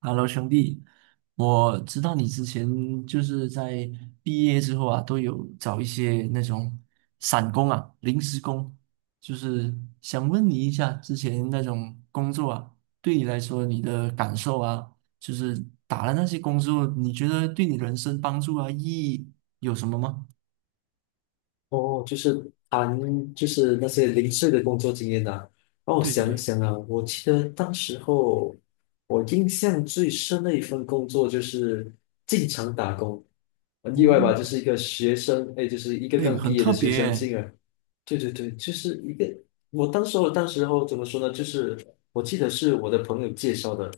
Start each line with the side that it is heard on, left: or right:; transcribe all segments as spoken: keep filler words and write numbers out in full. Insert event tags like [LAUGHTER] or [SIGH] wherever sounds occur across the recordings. right: Hello，兄弟，我知道你之前就是在毕业之后啊，都有找一些那种散工啊、临时工，就是想问你一下，之前那种工作啊，对你来说你的感受啊，就是打了那些工作，你觉得对你人生帮助啊、意义有什么吗？
left: 哦，就是谈就是那些零碎的工作经验呐、让我
right: 对对
left: 想
right: 对，
left: 想啊，我记得当时候我印象最深的一份工作就是进厂打工，很意外吧？
right: 嗯，
left: 就是一个学生，哎，就是一个
right: 对，
left: 刚
right: 很
left: 毕业
right: 特
left: 的学生
right: 别，
left: 进来，对对对，就是一个我当时候当时候怎么说呢？就是我记得是我的朋友介绍的，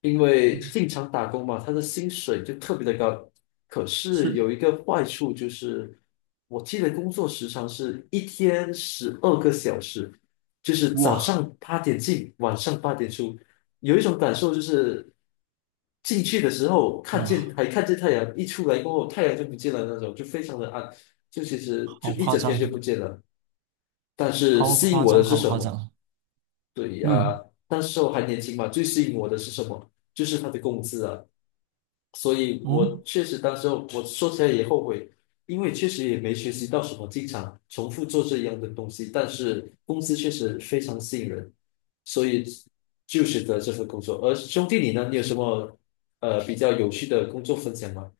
left: 因为
right: 嗯，
left: 进厂打工嘛，他的薪水就特别的高。可是
right: 是，
left: 有一个坏处就是，我记得工作时长是一天十二个小时，就是早
right: 哇
left: 上八点进，晚上八点出。有一种感受就是，进去的时候看见
right: 哇，
left: 还看见太阳，一出来过后太阳就不见了那种，就非常的暗，就其实
right: 好
left: 就一
right: 夸
left: 整天
right: 张，
left: 就不见了。但是
right: 好
left: 吸引
right: 夸
left: 我
right: 张，
left: 的是
right: 好
left: 什
right: 夸
left: 么？
right: 张，
left: 对
right: 嗯。
left: 呀、那时候还年轻嘛，最吸引我的是什么？就是他的工资啊。所以
right: 哦，
left: 我确实当时候我说起来也后悔，因为确实也没学习到什么，经常重复做这样的东西，但是工资确实非常吸引人，所以就选择这份工作。而兄弟你呢？你有什么呃比较有趣的工作分享吗？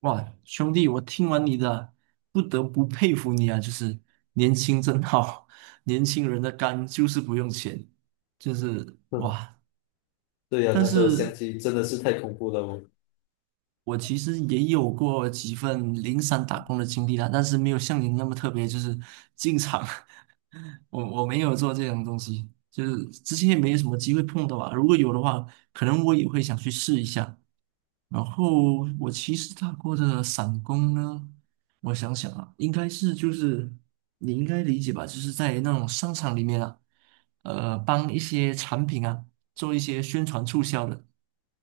right: 哇，兄弟，我听完你的，不得不佩服你啊！就是年轻真好，[LAUGHS] 年轻人的肝就是不用钱，就是
left: 嗯，
right: 哇！
left: 对呀、
right: 但
left: 那时候相
right: 是
left: 亲真的是太恐怖了哦。
right: 我其实也有过几份零散打工的经历啦，但是没有像您那么特别，就是进厂，[LAUGHS] 我我没有做这种东西，就是之前也没有什么机会碰到啊。如果有的话，可能我也会想去试一下。然后我其实打过的散工呢，我想想啊，应该是就是你应该理解吧，就是在那种商场里面啊，呃，帮一些产品啊。做一些宣传促销的，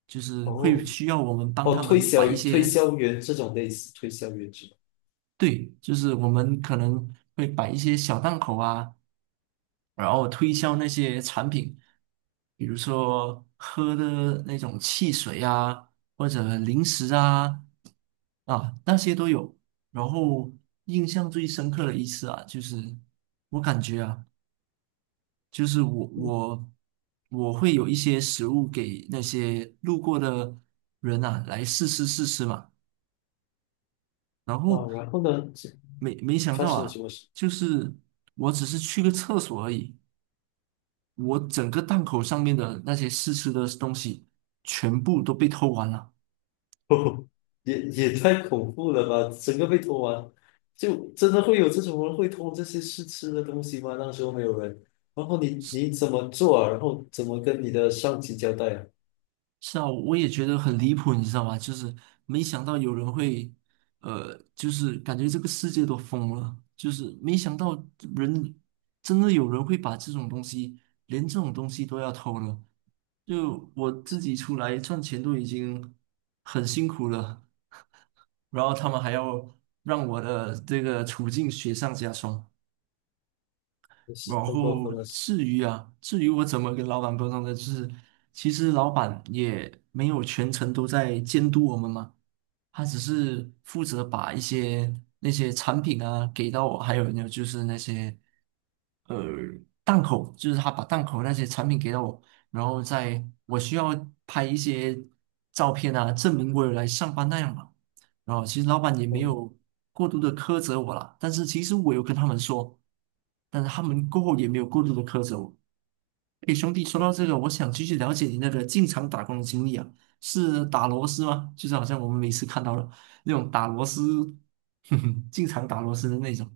right: 就是会
left: 哦，
right: 需要我们帮
left: 哦，
right: 他
left: 推
right: 们摆
left: 销
right: 一
left: 推
right: 些，
left: 销员这种类似推销员是吧？
right: 对，就是我们可能会摆一些小档口啊，然后推销那些产品，比如说喝的那种汽水啊，或者零食啊，啊，那些都有。然后印象最深刻的一次啊，就是我感觉啊。就是我我我会有一些食物给那些路过的人啊来试吃试吃嘛，然后
left: 啊，然后呢，这
right: 没没想
left: 发
right: 到
left: 生了什
right: 啊，
left: 么事？
right: 就是我只是去个厕所而已，我整个档口上面的那些试吃的东西全部都被偷完了。
left: [LAUGHS] 哦，也也太恐怖了吧！整个被偷完，就真的会有这种人会偷这些试吃的东西吗？那时候没有人，然后你你怎么做啊？然后怎么跟你的上级交代啊？
right: 是啊，我也觉得很离谱，你知道吗？就是没想到有人会，呃，就是感觉这个世界都疯了，就是没想到人真的有人会把这种东西，连这种东西都要偷了。就我自己出来赚钱都已经很辛苦了，然后他们还要让我的这个处境雪上加霜。
left: 真是
right: 然
left: 太过
right: 后
left: 分了！
right: 至于啊，至于我怎么跟老板沟通的，就是其实老板也没有全程都在监督我们嘛，他只是负责把一些那些产品啊给到我，还有呢就是那些呃档口，就是他把档口那些产品给到我，然后在我需要拍一些照片啊，证明我有来上班那样嘛。然后其实老板也没
left: 嗯，
right: 有过度的苛责我啦，但是其实我有跟他们说，但是他们过后也没有过度的苛责我。诶，兄弟，说到这个，我想继续了解你那个进厂打工的经历啊。是打螺丝吗？就是好像我们每次看到了那种打螺丝，[LAUGHS] 哼哼，经常打螺丝的那种。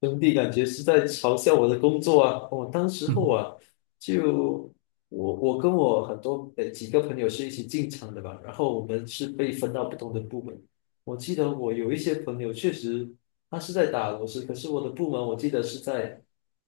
left: 兄弟感觉是在嘲笑我的工作啊！我、当时候
right: 嗯，
left: 啊，就我我跟我很多呃几个朋友是一起进厂的吧，然后我们是被分到不同的部门。我记得我有一些朋友确实他是在打螺丝，可是我的部门我记得是在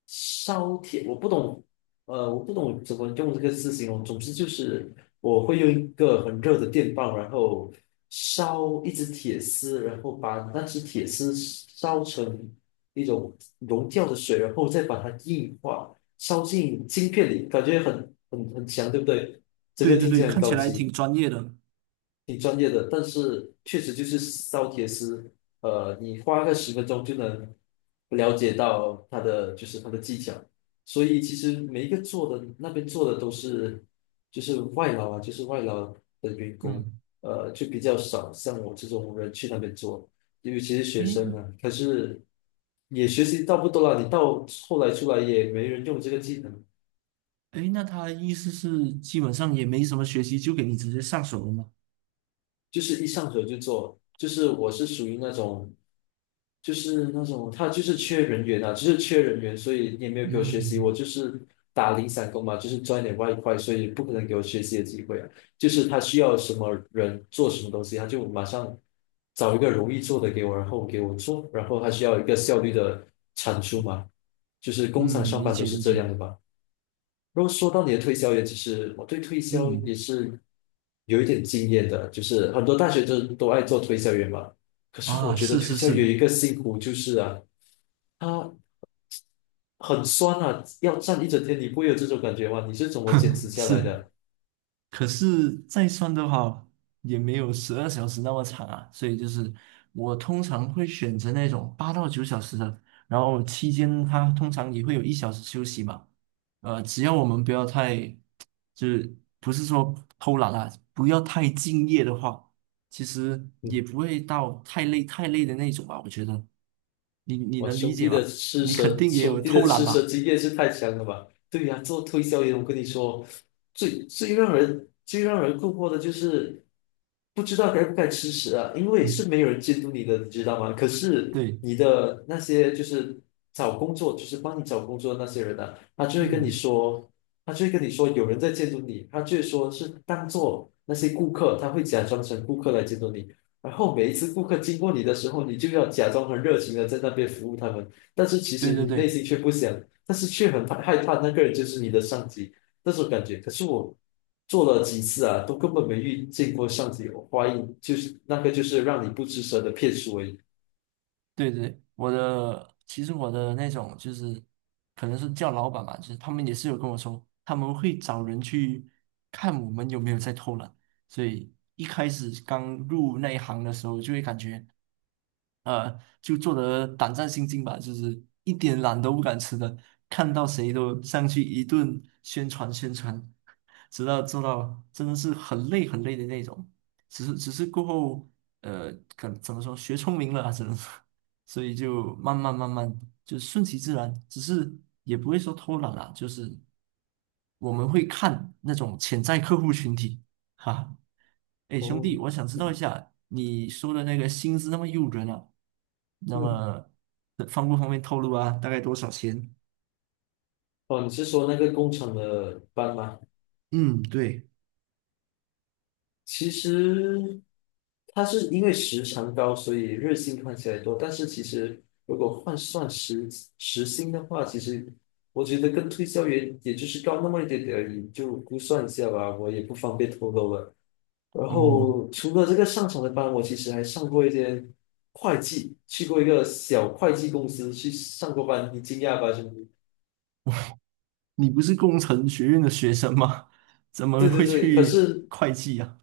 left: 烧铁，我不懂，呃，我不懂怎么用这个字形容。总之就是我会用一个很热的电棒，然后烧一只铁丝，然后把那只铁丝烧成，一种溶掉的水，然后再把它硬化，烧进晶片里，感觉很很很强，对不对？整个
right: 对对
left: 听
right: 对，
left: 起来很
right: 看起
left: 高
right: 来
left: 级。
right: 挺专业的。
left: 挺专业的，但是确实就是烧铁丝，呃，你花个十分钟就能了解到它的就是它的技巧，所以其实每一个做的那边做的都是就是外劳啊，就是外劳的员工，
right: 嗯，
left: 呃，就比较少像我这种人去那边做，因为其实学生
right: 诶
left: 啊，可是也学习到不多了，你到后来出来也没人用这个技能，
right: 诶，那他的意思是基本上也没什么学习，就给你直接上手了吗？
left: 就是一上手就做，就是我是属于那种，就是那种他就是缺人员啊，就是缺人员，所以也没有给我学习，我
right: 嗯
left: 就是打零散工嘛，就是赚一点外快，所以不可能给我学习的机会啊。就是他需要什么人做什么东西，他就马上找一个容易做的给我，然后给我做，然后他需要一个效率的产出嘛，就是工厂
right: 嗯，
left: 上
right: 理
left: 班都
right: 解
left: 是
right: 理
left: 这
right: 解。
left: 样的吧。如果说到你的推销员，其实我对推销
right: 嗯
left: 也是有一点经验的，就是很多大学生都爱做推销员嘛。可是我
right: 啊，
left: 觉得
right: 是
left: 推
right: 是
left: 销员
right: 是
left: 一个辛苦就是啊，他很酸啊，要站一整天，你不会有这种感觉吗？你是怎么坚持下来
right: 是，
left: 的？
right: 可是再算的话，也没有十二小时那么长啊，所以就是我通常会选择那种八到九小时的，然后期间它通常也会有一小时休息嘛，呃，只要我们不要太，就是不是说偷懒啊，不要太敬业的话，其实也不会到太累太累的那种吧，我觉得，你你
left: 哇，
right: 能理
left: 兄
right: 解
left: 弟的
right: 吧？
left: 吃
right: 你肯
left: 蛇，
right: 定也有
left: 兄弟的
right: 偷懒
left: 吃蛇
right: 吧？
left: 经验是太强了吧？对呀、做推销员，我跟你说，最最让人最让人困惑的就是不知道该不该吃蛇啊，因
right: [LAUGHS]
left: 为是
right: 嗯
left: 没有人监督你的，你知道吗？可是
right: 对，
left: 你的那些就是找工作，就是帮你找工作的那些人啊，他就会跟你
right: 嗯，
left: 说，他就会跟你说有人在监督你，他就会说是当做那些顾客，他会假装成顾客来监督你。然后每一次顾客经过你的时候，你就要假装很热情的在那边服务他们，但是其
right: 对
left: 实
right: 对
left: 你内
right: 对。
left: 心却不想，但是却很怕害怕那个人就是你的上级那种感觉。可是我做了几次啊，都根本没遇见过上级，我怀疑就是那个就是让你不吱声的骗术而已。
right: 对对，我的其实我的那种就是可能是叫老板吧，就是他们也是有跟我说，他们会找人去看我们有没有在偷懒，所以一开始刚入那一行的时候，就会感觉呃，就做得胆战心惊吧，就是一点懒都不敢吃的，看到谁都上去一顿宣传宣传，直到做到真的是很累很累的那种。只是只是过后，呃，可怎么说，学聪明了啊，只能说，所以就慢慢慢慢就顺其自然，只是也不会说偷懒啦，就是我们会看那种潜在客户群体，哈。哎，兄
left: 哦，
right: 弟，我想知道一
left: 嗯
right: 下你说的那个薪资那么诱人啊，那
left: 嗯，
right: 么呃方不方便透露啊？大概多少钱？
left: 哦，你是说那个工厂的班吗？
right: 嗯，对，
left: 其实他是因为时长高，所以日薪看起来多，但是其实如果换算时时薪的话，其实我觉得跟推销员也就是高那么一点点而已，就估算一下吧，我也不方便透露了。然
right: 哦，
left: 后除了这个上场的班，我其实还上过一间会计，去过一个小会计公司去上过班，你惊讶吧，兄弟？
right: 你不是工程学院的学生吗？[LAUGHS] 怎么
left: 对对
right: 会
left: 对，可
right: 去
left: 是
right: 会计啊？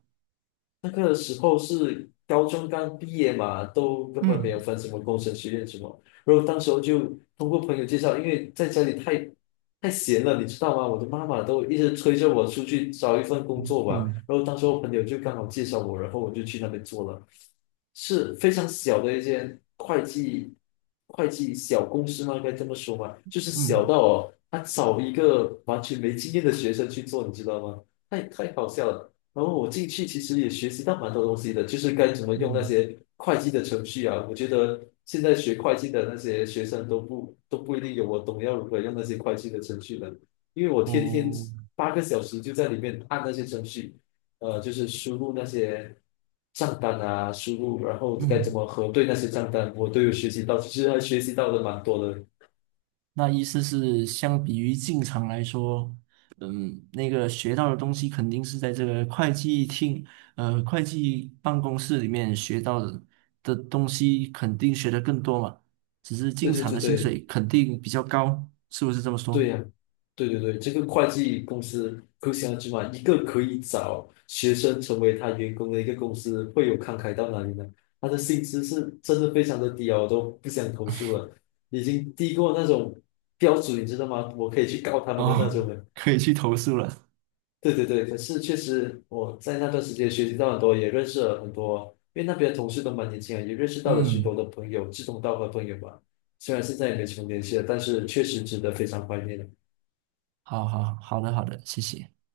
left: 那个时候是高中刚毕业嘛，都根本没
right: 嗯
left: 有分什么工程学院什么。然后当时候就通过朋友介绍，因为在家里太太闲了，你知道吗？我的妈妈都一直催着我出去找一份工作吧。
right: 嗯
left: 然后当时候朋友就刚好介绍我，然后我就去那边做了，是非常小的一间会计会计小公司吗？该这么说吗？就是小
right: 嗯
left: 到哦，他找一个完全没经验的学生去做，你知道吗？太太好笑了。然后我进去其实也学习到蛮多东西的，就是该怎么用那
right: 嗯，
left: 些会计的程序啊。我觉得现在学会计的那些学生都不都不一定有我懂要如何用那些会计的程序的，因为我天天
right: 哦，
left: 八个小时就在里面按那些程序，呃，就是输入那些账单啊，输入然后该怎
right: 嗯。
left: 么核对那些账单，我都有学习到，其实还学习到的蛮多的。
right: 那意思是，相比于进厂来说，嗯，那个学到的东西肯定是在这个会计厅，呃，会计办公室里面学到的的东西，肯定学的更多嘛。只是进
left: 对对
right: 厂的
left: 对
right: 薪
left: 对，
right: 水肯定比较高，是不是这么
left: 对
right: 说？
left: 呀，对对对，这个会计公司可想而知嘛，一个可以找学生成为他员工的一个公司，会有慷慨到哪里呢？他的薪资是真的非常的低啊，我都不想投诉了，已经低过那种标准，你知道吗？我可以去告他们的那
right: 哦，
left: 种了。
right: [LAUGHS] 可以去投诉了。
left: 对对对，可是确实我在那段时间学习到很多，也认识了很多，因为那边的同事都蛮年轻啊，也认识到了许多
right: 嗯，
left: 的朋友，志同道合的朋友吧。虽然现在也没什么联系了，但是确实值得非常怀念的。
right: 好好好的好的，谢谢。